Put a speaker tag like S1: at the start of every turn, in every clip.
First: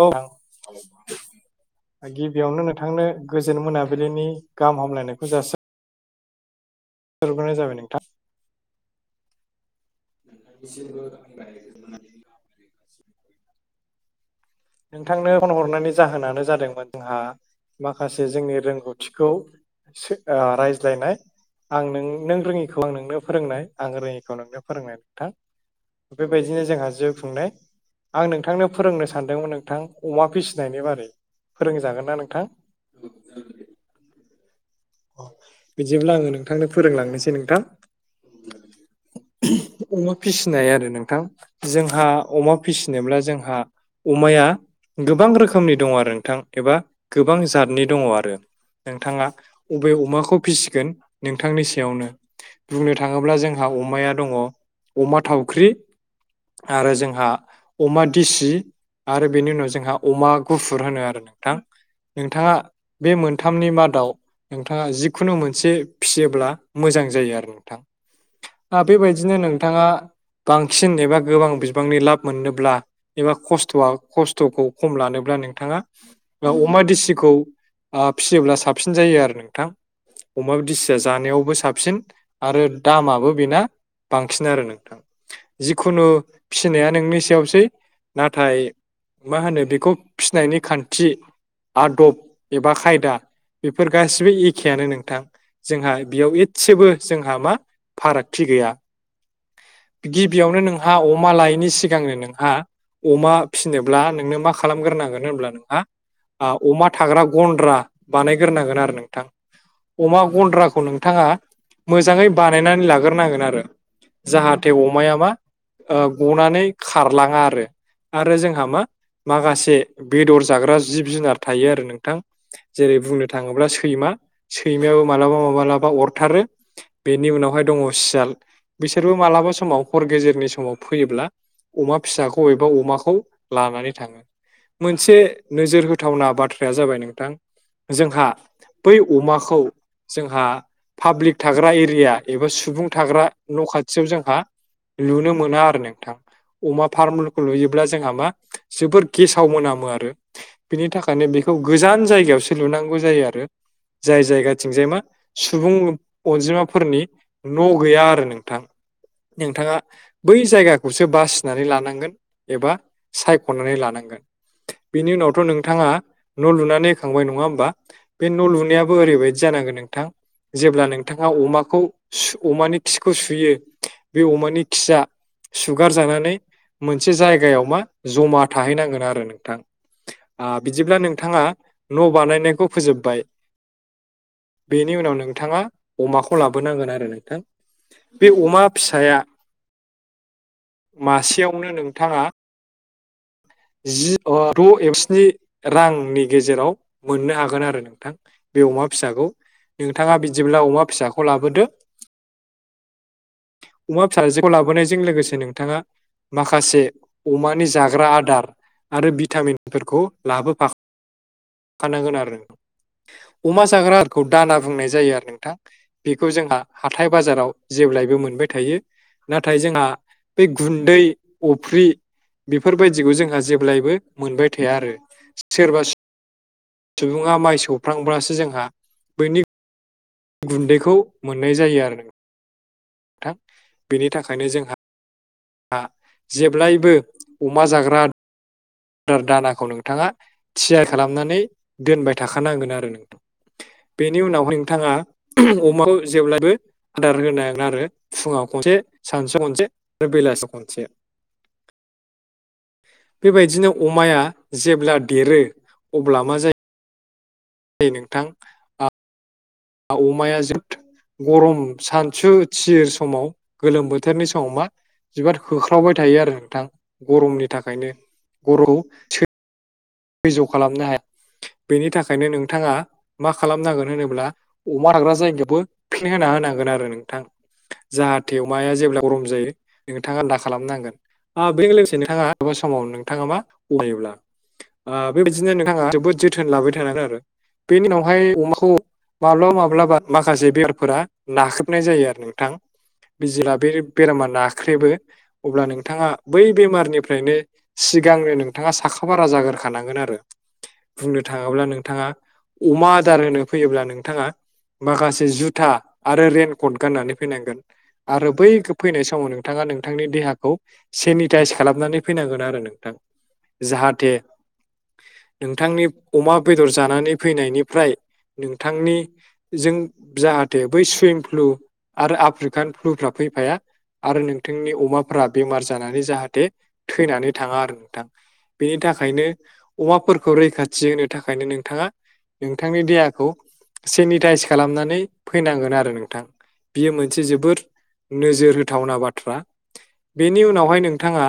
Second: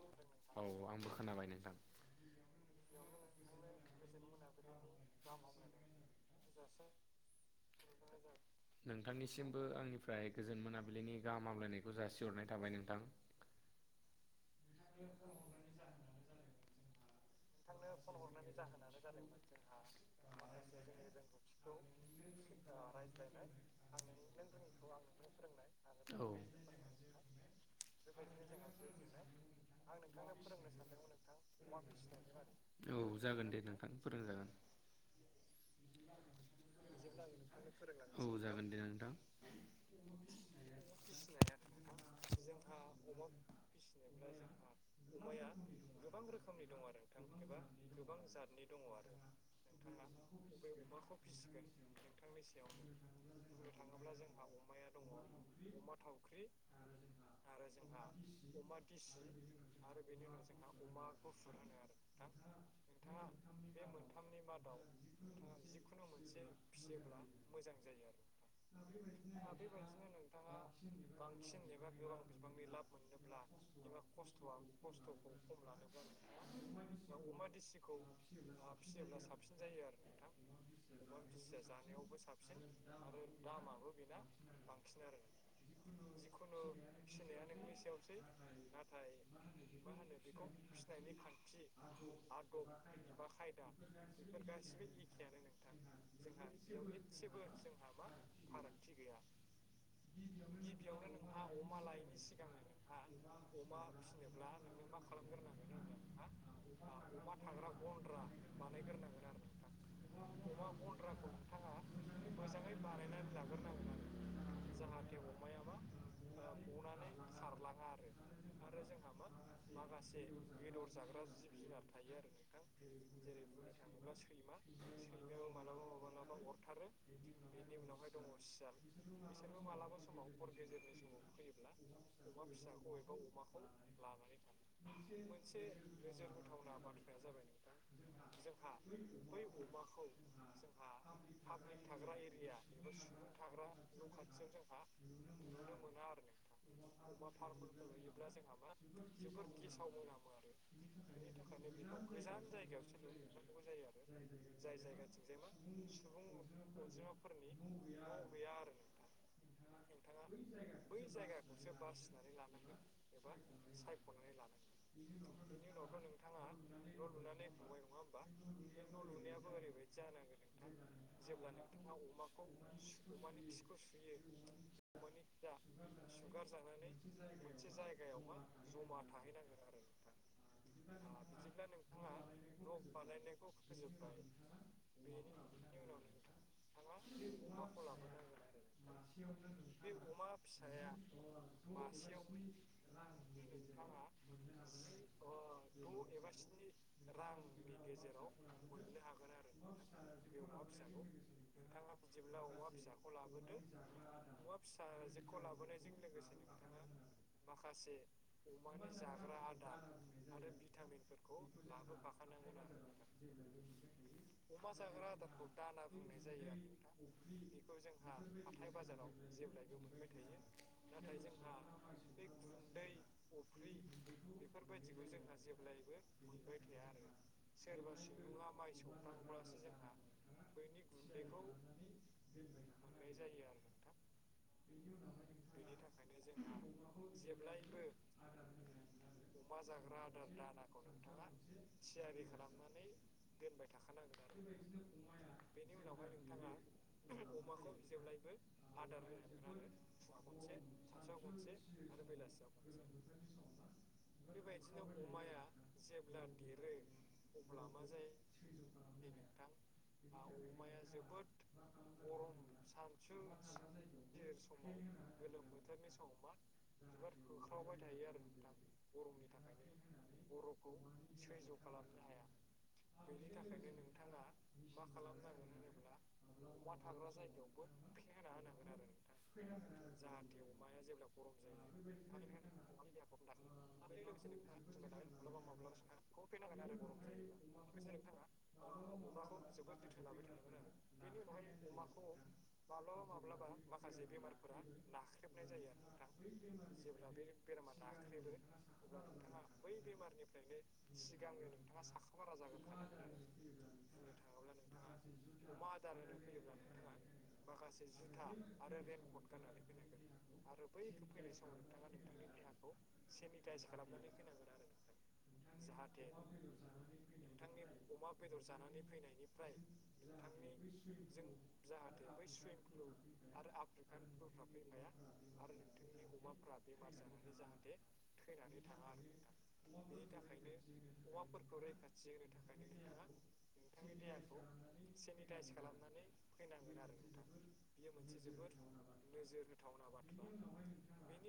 S1: औ
S2: औ आंबो खोनाबाय नोंथां।
S1: गिबियावनो नोंथांनो गोजोन मोनाबिलिनि गाहाम हामलायनायखौ जासि हरग्रोनाय जाबाय नोंथा
S2: नोंथांनिसिमबो आंनिफ्राय गोजोन मोनाबिलिनि गाहाम हामलायनायखौ जासिहरनाय थाबाय नोंथां।
S1: नोंथांनो फन हरनायनि जाहोनानो जादोंमोन जोंहा माखासे जोंनि रोंगौथिखौ सोद ओ रायज्लायनाय। आं नों नों रोङिखौ आं नोंनो फोरोंनाय आं रोङिखौ नोंनो फोरोंनाय नोंथां।
S2: औ
S1: बेबायदिनो जोंहा जिउ खुंनाय आं नोंथांनो फोरोंनो सानदोंमोन नों थां अमा फिसिनायनि बारै फोरोंजागोन ना नोंथां?
S2: औ जागोन दे नोंथां फोरोंजागोन।
S1: अह बिदिब्ला आङो नों
S2: बिदिब्ला आंयो नोंथांनो औ जागोन दे नोंथां।
S1: थिहि अमा फिसिनाय आरो नोंथां जोंहा अमा फिसिनोब्ला जोंहा अमाया गोबां रोखोमनि दङ आरो नोंथां एबा गोबां जातनि दङ आरो। नोंथाङा अबे अमाखौ फिसिगोन नोंथांनि सायावनो। बुंनो थाङोब्ला जोंहा अमाया दङ अमा थावख्रि। आरो जोंहा अमा दिसि आरो बेनि उनाव जोंहा अमा गुफुर होनो आरो नोंथां। नोंथाङा बे मोनथामनि मादाव नोंथाङा जिखुनु मोनसे फिसियोब्ला मोजां जायो आरो नोंथां आ बेबायदिनो नोंथाङा बांसिन एबा गोबां बिबांनि लाब मोननोब्ला एबा खस्थ'आं खस्थ'खौ खम लानोब्ला नोंथाङा अमा देसिखौ आ फिसियोब्ला साबसिन जायो आरो नोंथां। अमाबो दिस दा जानायावबो साबसिन आरो दामाबो बेना बांसिन आरो नोंथां। जिखुनु फिसिनाया नोंनि सायावसै नाथाय मा होनो बेखौ फिनायनि खान्थि आदब एबा खायदा इफोर गासिबो एखेयानो नोंथां जोंहा बियाव इसेबो जोंहा मा फारागथि गैया। गिबियावनो नोंहा अमा लायैनि सिगांनो नोंहा अमा फिनोब्ला नोंनो मा खालामग्रोनांगोन होनब्ला नोंहा आ अमा थाग्रा गन्द्रा बानायग्रोनांगोन आरो नोंथां। अमा गन्द्राखौ नोंथाङा मोजाङै बानायनानै लाग्रोनांगोन आरो जाहाथे अमाया मा ओ गनानै खारलाङा आरो आरो जोंहा मा माखासे बेदर जाग्रा जिब जुनार थायो आरो नोंथां जेरै बुंनो थाङोब्ला सैमा। सैमायाबो माब्लाबा माब्लाबा अरथारो बेनि उनावहाय दङ सियाल। बिसोरबो मालाबा समाव हर गेजेरनि समाव फैयोब्ला अमा फिसाखौ एबा अमाखौ लानानै थाङो। मोनसे नोजोर होथावना बाथ्राया जाबाय नोंथां जोंहा बै अमाखौ जोंहा पाब्लिक थाग्रा एरिया एबा सुबुं थाग्रा न' खाथियाव जोंहा लुनो मोना आरो नोंथां। अमा फार्मुलुखखौ लुयोब्ला जोंहा मा जोबोर गेसाव मोनामो आरो। बिनि थाखायनो बेखौ गोजान जायगायावसो लुनांगौ जायो आरो। जाय जायगान थिंजाय मा सुबुं अनजिमाफोरनि न' गैया आरो नोंथां। नोंथाङा बै जायगाखौसो बासिनानै लानांगोन एबा सायख'नानै लानांगोन। बिनि उनावथ' नोंथाङा न' लुनानै होखांबाय नङा होमबा? बे न' लुनायाबो ओरैबायदि जानांगोन नोंथां। जेब्ला नोंथाङा अमाखौ सु अमानि खिखौ सुयो बे अमानि खिया सुगार जानानै मोनसे जायगायाव मा जमा थाहैनांगोन आरो नोंथां। आ बिदिब्ला नोंथाङा न' बानायनायखौ फोजोब
S2: फानायनायखौ फोजोब नांगौ
S1: बेनि उनाव नोंथाङा अमाखौ लाबोनांगोन आरो नोंथां बे अमा फिसाया
S2: बे अमा फिसाया
S1: मासेयावनो नोंथाङा
S2: मासेयाव बै
S1: जि द' एबस्नि रांनि गेजेराव मोननो हागोन आरो नोंथां बे अमा फिसाखौ नोंथाङा बिदिब्ला अमा फिसाखौ लाबोदो अमा फिसाजोखौ लाबोनायजों लोगोसे नोंथाङा माखासे अमानि जाग्रा आदार आरो भिटामिनफोरखौ लाबोफानांगोन आरो नोंथां। अमा जाग्रा खौ दाना बुंनाय जायो आरो नोंथां बेखौ जोंहा हाथाय बाजाराव जेब्लायबो मोनबाय थायो। नाथाय
S2: जेब्लायबो
S1: जोंहा
S2: मोनबाय थायो।
S1: बे गुन्दै अफ्रि बेफोरबायदिखौ जोंहा जों जेब्लायबो मोनबाय थाया आरो सोरबा सुबुङा माइ सौ
S2: सोरबा सुबुङा माइ सौनांगौवासो जोंहा
S1: गुन्दैखौ मोननाय जायो आरो बेनि थाखायनो जोंहा जेब्लायबो अमा जाग्रा आर्दार दानाखौ नोंथाङा थियार खालामनानै दोनबाय थाखानांगोन आरो नोंथां बेनि उनावहाय नोंथाङा अमाखौ जेबब्लाायबो आदार होनांगोन आरो फुङाव खनसे सानसेयाव खनसे आरो बेलासिआव खनसे
S2: खथियाव खनसे बेलासियाव
S1: बेबायदिनो अमाया जेब्ला देरो अब्ला मा जायो?
S2: अब्ला मा
S1: नोंथां
S2: जायो
S1: अमाया जोद गरम सानसु थिर समाव गोलोम बोथोरनि समाव मा बिबा होख्रावबाय थायो आरो नोंथां गरमनि थाखायनो गरम सो खैज'खालामनो हाया बेनि थाखायनो नोंथाङा मा खालामनांगोन होनोब्ला अमा लाग्रा जायगायावबो फेन होना होनांगोन आरो नोंथां जाहाथे अमाया जेब्ला गरम जायो नोंथाङा दा खालामनांगोन ओ बेजों लोगोसे नोंथाङा समाव नोंथाङा मा
S2: बेजों
S1: अरायोब्ला
S2: लोगोसेनो जोंना
S1: ओ बेबायदिनो नोंथाङा जोबोद जोथोन लाबाय थानांगोन आरो बेनि उनावहाय अमाखौ माब्लाबा माब्लाबा माखासे बेरामफोरा नाख्रेबनाय जायो आरो नोंथां बिजेब्ला बे बेरामा नाख्रेबो अब्ला नोंथाङा बै बेमारनिफ्रायनो सिगांनो नोंथाङा साखाफारा जागोन खानांगोन आरो बुंनो थाङोब्ला नोंथाङा अमा आदार होनो फैयोब्ला नोंथाङा माखासे जुथा आरो रेन कट गाननानै फैनांगोन आरो बै फैनाय समावनो नोंथाङा नोंथांनि देहाखौ सेनिटाइस खालामनानै फैनांगोन आरो नोंथां
S2: गाइस
S1: जाहाथे
S2: खालामनानै फैनांगोन
S1: नोंथांनि अमा बेदर जानानै फैनायनिफ्राय नोंथांनि जों जाहाथे बै सुइम फ्लु आरो आफ्रिकान फ्लुफ्रा फैफाया आरो नोंथांनि अमाफोरा बेमार जानानै जाहाथे थैनानै थांङा आरो नोंथां बेनि थाखायनो अमाफोरखौ रैखाथि होनो थाखायनो नोंथाङा नोंथांनि देहाखौ सेनिटाइस खालामनानै फैनांगोन आरो नोंथां बेयो मोनसे जोबोर नोजोर होथावना बाथ्रा बेनि उनावहाय नोंथाङा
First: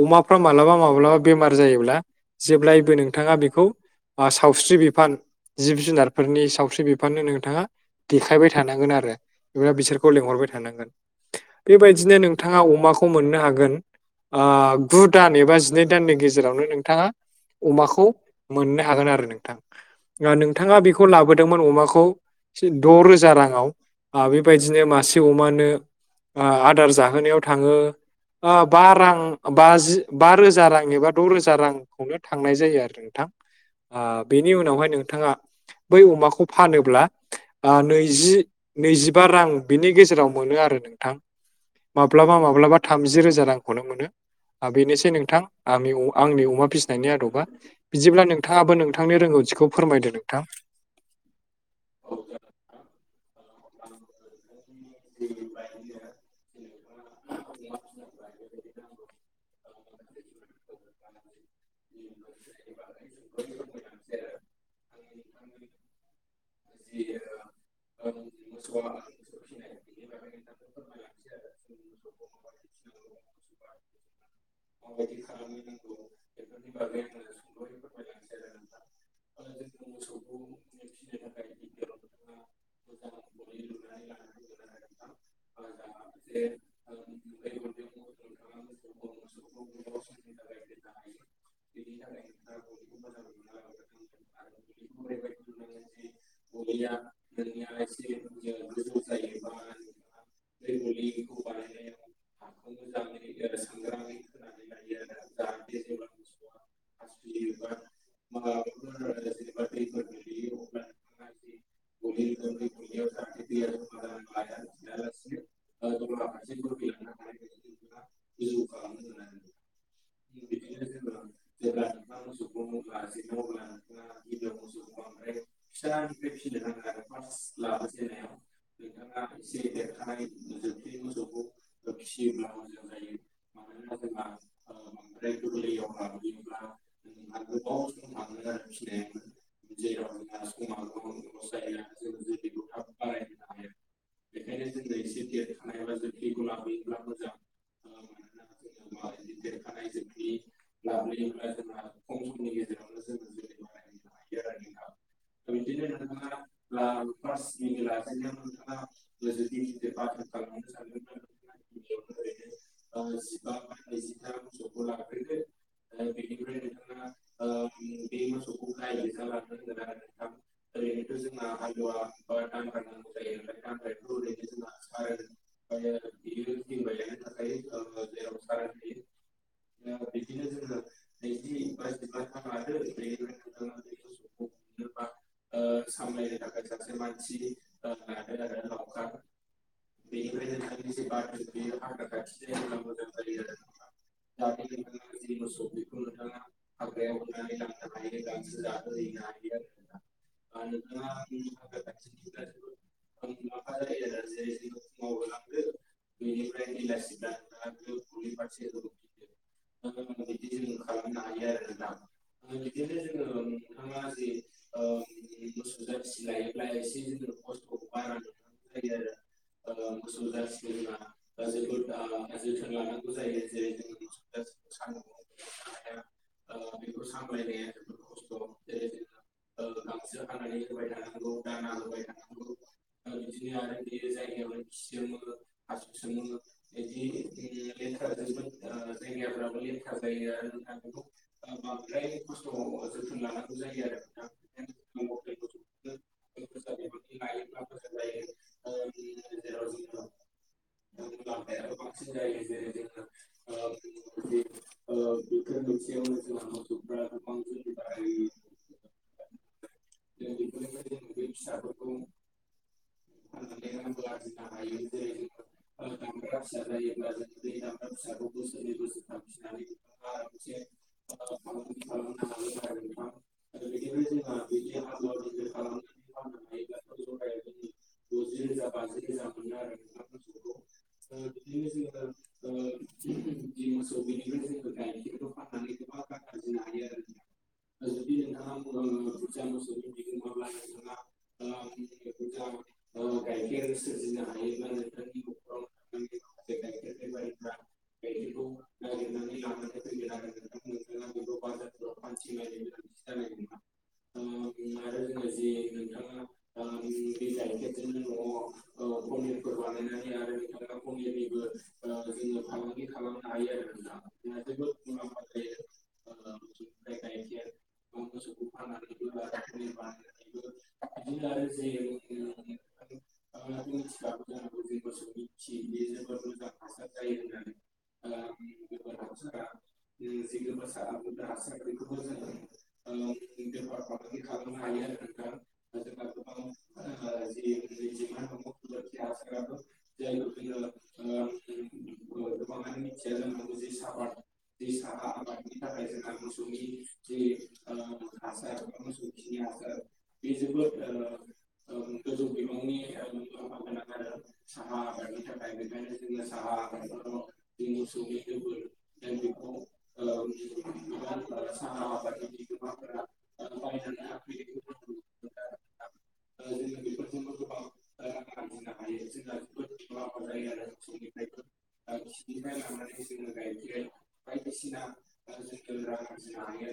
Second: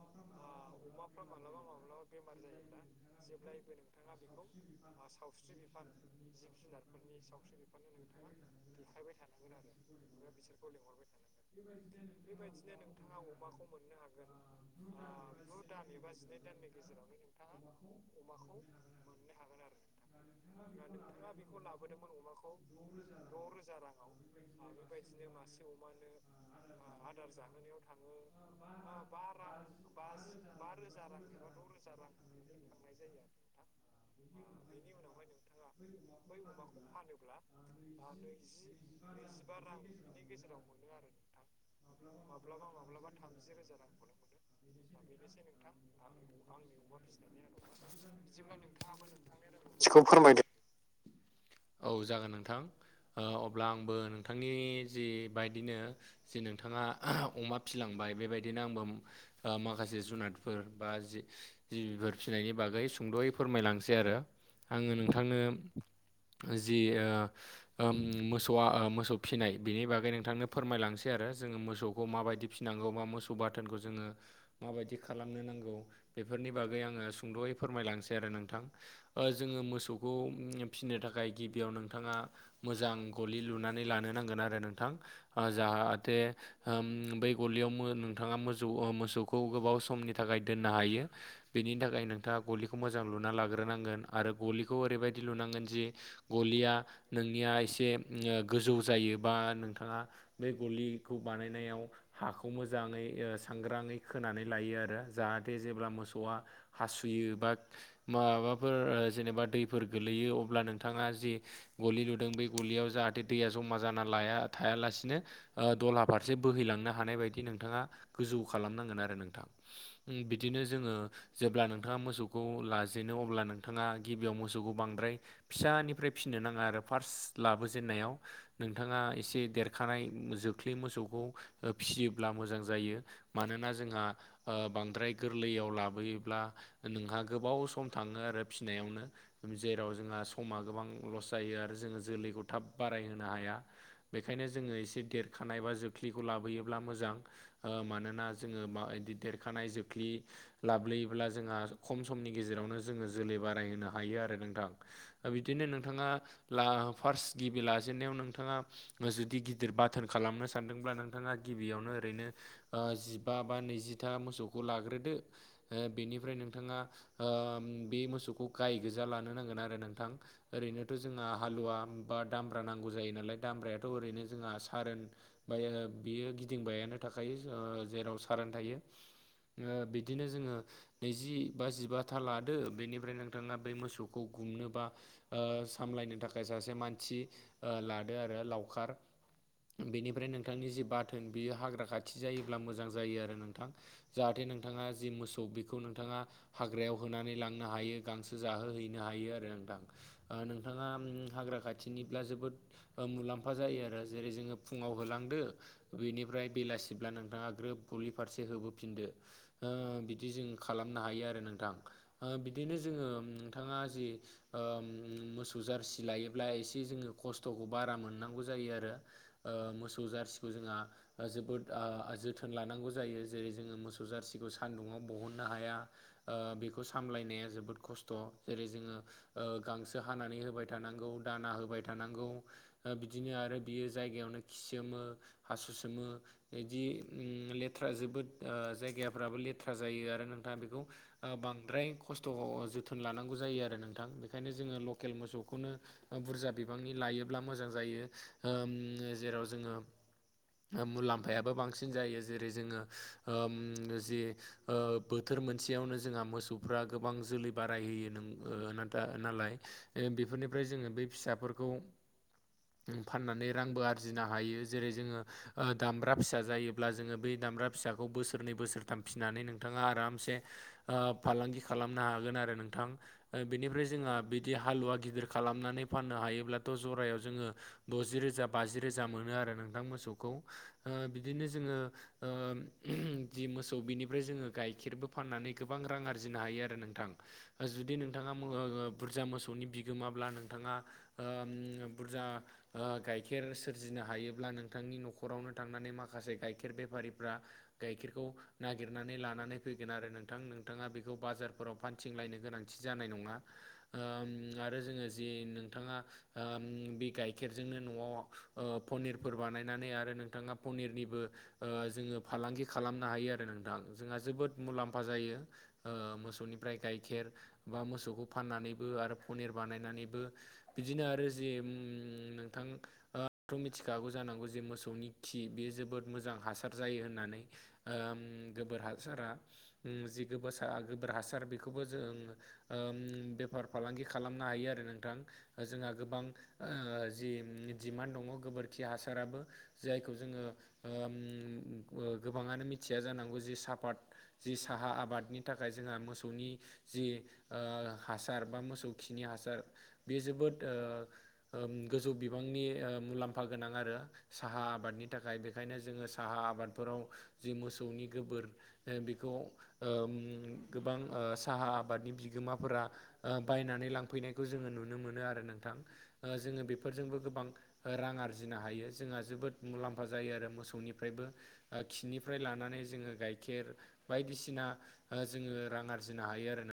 S1: ओ अमा फ्राय माब्लाबा माब्लाबा बेमार जायो।
S2: माब्लाबा बेमार जायोब्ला जेब्लायबो नोंथाङा
S1: ओ सावस्रि
S2: बेखौ
S1: बिफान
S2: सावस्रि
S1: जिब जुनारफोरनि सावस्रि बिफाननो नोंथाङा देखायबाय थानांगोन आरो एबा बिसोरखौ लेंंहरबाय थानांगोन बेबायदिनो नों नोंथाङा अमाखौ मोननो हागोन ओ गु दान एबा जिनै दाननि गेजेरावनो नोंथाङा अमाखौ मोननो हागोन आरो नोंथां ओ नोंथाङा बेखौ लाबोदोंमोन अमाखौ द' रोजा राङाव ओ बेबायदिनो मासे अमानो ओ आदार जाहोनायाव थाङो ओ बा रां बाजि बा रोजा रां एबा द' रोजा रांखौनो थांनाय जायो आरो नोंथां ओ बेनि उनावहाय नोंथाङा
S2: बै अमाखौ फानोब्ला
S1: ओ नैजि नैजिबा रां बिनि गेजेराव मोनो आरो नोंथां माब्लाबा माब्लाबा थामजि रोजा रांखौनो मोनो बेनोसै नोंथां आंनि आंनि अमा फिसिनायनि आदबा बिदिब्ला नोंथाङाबो नोंथांनि रोंगौथिखौ फोरमायदो नोंथां।
S2: औ जागोन नोंथां ओ अब्ला आंबो नों नोंथांनि जि बायदिनो जि नोंथाङा अमा फिलांबाय बेबायदिनो आंबो ओ माखासे जुनादफोर बा जि- जिबिफोर फिसिनायनि बागै सुंद'यै फोरमायलांसै आरो आङो नोंथांनो जि ओ ओम मोसौआ मोसौ फिसिनाय बेनि बागै नोंथांनो फोरमायलांसै आरो जोङो मोसौखौ माबायदि फिसिनांगौ बा मोसौ बाथोनखौ जोङो माबायदि खालामनो नांगौ बेफोरनि बागै आङो सुंद'यै फोरमायलांसै आरो नोंथां ओ जोङो मोसौखौ फिसिनो थाखाय गिबियाव नोंथाङा मोजां गलि लुनानै लानो नांगोन आरो नोंथां ओ जाहाथे ओम बै गलियाव नोंथाङा मोसौ मोसौखौ गोबाव समनि थाखाय दोननो हायो। बेनि थाखाय नोंथाङा गलिखौ मोजां लुना लाग्रोनांगोन आरो गलिखौ ओरैबायदि लुनांगोन जि गलिया नोंनिया एसे ओम गोजौ जायो बा नोंथाङा बे गलिखौ बानायनायाव हाखौ मोजाङै ओ सांग्राङै खोनानै लायो आरो जाहाथे जेब्ला मोसौआ हासुयो बा माबाफोर जेनेबा दैफोर गोलैयो अब्ला नोंथाङा जि गलि लुदों बे गलियाव जाहाथे दैया जमा जाना लाया थायालासिनो ओ दलहा फारसे बोहैलांनो हानाय बायदि नोंथाङा गोजौ खालामनांगोन आरो नोंथां ओम बिदिनो जोङो जेब्ला नोंथाङा मोसौ खौ लाजेनो अब्ला नोंथाङा गिबियाव मोसौखौ बांद्राय फिसानिफ्राय फिनो नाङा आरो फार्स्ट लाबोजेननायाव नोंथाङा एसे देरखानाय जो- ख्लि मोसौखौ फिसियोब्ला मोजां जायो। मानोना जोंहा ओ बांद्राय गोरलैयाव लाबोयोब्ला नोंहा गोबाव सम थाङो आरो फिनायावनो जेराव जोंहा समा गोबां लस जायो आरो जोङो जोलैखौ थाब बारायहोनो हाया। बेखायनो जोङो एसे देरखानाय बा जोख्लिखौ लाबोयोब्ला मोजां ओ मानोना जोङो बिदि देरखानाय जोख्लि लाब्लोयोब्ला जोंहा खम समनि गेजेरावनो जोङो जोलै बारायहोनो हायो आरो नोंथां। ओ बिदिनो नोंथाङा ब्ला फार्स्ट गिबि लाजेननायाव नोंथाङा जुदि गिदिर बाथोर खालामनो सानदोंब्ला नोंथाङा गिबियावनो ओरैनो ओ जिबा बा नैजिथा मोसौखौ लाग्रोदो बेनिफ्राय नों- थाङा बे मोसौखौ गाय गोजा लानो नांगोन आरो नोंथां। ओरैनोथ' जोंहा हालुवा बा दामब्रा नांगौ जायो नालाय दामब्रायाथ' ओरैनो जोंहा सारोन ओमफ्राय बियो गिदिंबायानो थाखायो जेराव सारान थायो। ओ बिदिनो जोङो नैजि बा जिबाथा लादो बेनिफ्राय नोंथाङा बै मोसौखौ गुमनो बा ओ सामलायनो थाखाय थाखाय सासे मानसि ओ लादो आरो लावखार बेनिफ्राय नों- नोंथांनि जि बाथोन बियो हाग्रा खाथि जायोब्ला मोजां जायो आरो नोंथां। जाहाथे नोंथाङा जि मोसौ बेखौ नोंथाङा हाग्रायाव होनानै लांनो हायो गांसो जाहोहैनो हायो आरो नोंथां ओ नोंथाङा हाग्रा खाथिनिब्ला जोबोद ओ मुलाम्फा जायो आरो जेरै जोङो फुङाव होलांदो बेनिफ्राय बेलासिब्ला नोंथाङा ग्रोब गलि फारसे होबोफिनदो। ओ बिदि जों खालामनो हायो आरो नोंथां। ओ बिदिनो जोङो ओम नोंथाङा जि ओम मोसौ जारसि लायोब्ला एसे जोङो खस्थ'खौ बारा मोननांगौ जायो आरो। ओ मोसौ जारसिखौ जोंहा जोबोद ओ जोथोन लानांगौ जायो जेरै जोङो मोसौ जारसिखौ सानदुंङाव बहननो हाया। ओ बेखौ सामलायनाया जोबोद खस्थ' जेरै जोङो ओ गांसो हानानै होबाय थानांगौ दाना होबाय थानांगौ। ओ बिदिनो आरो बियो जायगायावनो खिसोमो हासु सोमो। बिदि ओम लेथ्रा जोबोद ओ जायगाफ्राबो लेथ्रा जायो आरो नोंथाङा बेखौ ओ बांद्राय खस्थ' जोथोन लानांगौ जायो आरो नोंथां बेखायनो जोङो लकेल मोसौखौनो बुरजा बिबांनि लायोब्ला मोजां जायो ओम जेराव जोङो मुलाम्फायाबो बांसिन जायो जेरै जोङो ओम जि ओ बोथोर मोनसेयावनो जोंहा मोसौफ्रा गोबां जोलै बारायहोयो ओ नालाय बेफोरनिफ्राय जोङो बे फिसाफोरखौ
S1: [inaudible]
S2: ओम फाननानै रांबो आरजिनो हायो जेरै जोङो ओ दामब्रा फिसा जायोब्ला जोङो बै दामब्रा फिसाखौ बोसोरनै बोसोरथाम फिसिनानै नोंथाङा आरामसे ओ फालांगि खालामनो हागोन आरो नोंथां। ओ बेनिफ्राय जोंहा बिदि हालुवा गिदिर खालामनानै फाननो हायोब्लाथ' जरायाव जोंङो द'जि रोजा बाजि रोजा मोनो आरो नोंथां मोसौखौ। ओ बिदिनो जोंङो ओ ओम जि मोसौ बिनिफ्राय जोंङो गाइखेरबो फाननानै गोबां रां आरजिनो हायो आरो नोंथां। जुदि नोंथांङा मोओ ओ बुरजा मोसौनि बिगोमाब्ला नोंथांङा ओ ओम बुरजा ओ गाइखेर सोरजिनो हायोब्ला नोंथांनि न'खरावनो थांनानै माखासे गाइखेर बेफारिफ्रा गाइखेरखौ नागिरनानै लानानै फैगोन आरो नों नोंथां नोंथांङा बेखौ बाजारफोराव फानथिंलायनो गोनांथि जानाय नंङा ओ ओम आरो जि नोंथांङा ओ बे गाइखेरजोंनो न'आव पनिरफोर बानायनानै आरो नोंथांङा पनिरनिबो ओ जोंङो फालांगि खालामनो हायो आरो नोंथां जोंहा जोबोद मुलाम्फा जायो। ओ मोसौनिफ्राय गाइखेर बा मोसौखौ फाननानैबो आरो पनिर बानायनानैबो बिदिनो आरो जे ओम नोंथां मिथिखागौ जानांगौ जे मोसौनि खि बे जोबोद मोजां हासार जायो होननानै, ओम गोबोर हासारा ओम जि गोबोर गोबोर हासार बेखौबो जों ओम बेफार फालांगि खालामनो हायो आरो नोंथां। जोंहा गोबां जि डिमान्ड दंङ गोबोरखि हासाराबो जायखौ जोंङो ओ ओम ओ गोबांङानो मिथिया जानांगौ जे साफात जि साहा आबादनि थाखाय जोंहा मोसौनि जि ओ हासार बा मोसौ खिनि हासार बे जोबोद ओ ओ गोजौ बिबांनि ओ मुलाम्फा गोनां आरो। साहा आबादनि थाखाय बेखायनो जोंङो साहा आबादफोराव जि मोसौनि गोबोर बि बेखौ गोबां साहा आबादनि बिगोमाफोरा ओ बायनानै लांफैनायखौ जोंङो नुनो मोनो आरो नोंथां। जोंङो बेफोरजोंबो गोबां रां आरजिनो हायो जोंहा जोबोद मुलाम्फा जायो आरो मोसौनिफ्रायबो। ओ खिनिफ्राय लानानै जोंङो गाइखेर बायदिसिना ओ जोंङो रां आरजिनो हायो आरोना।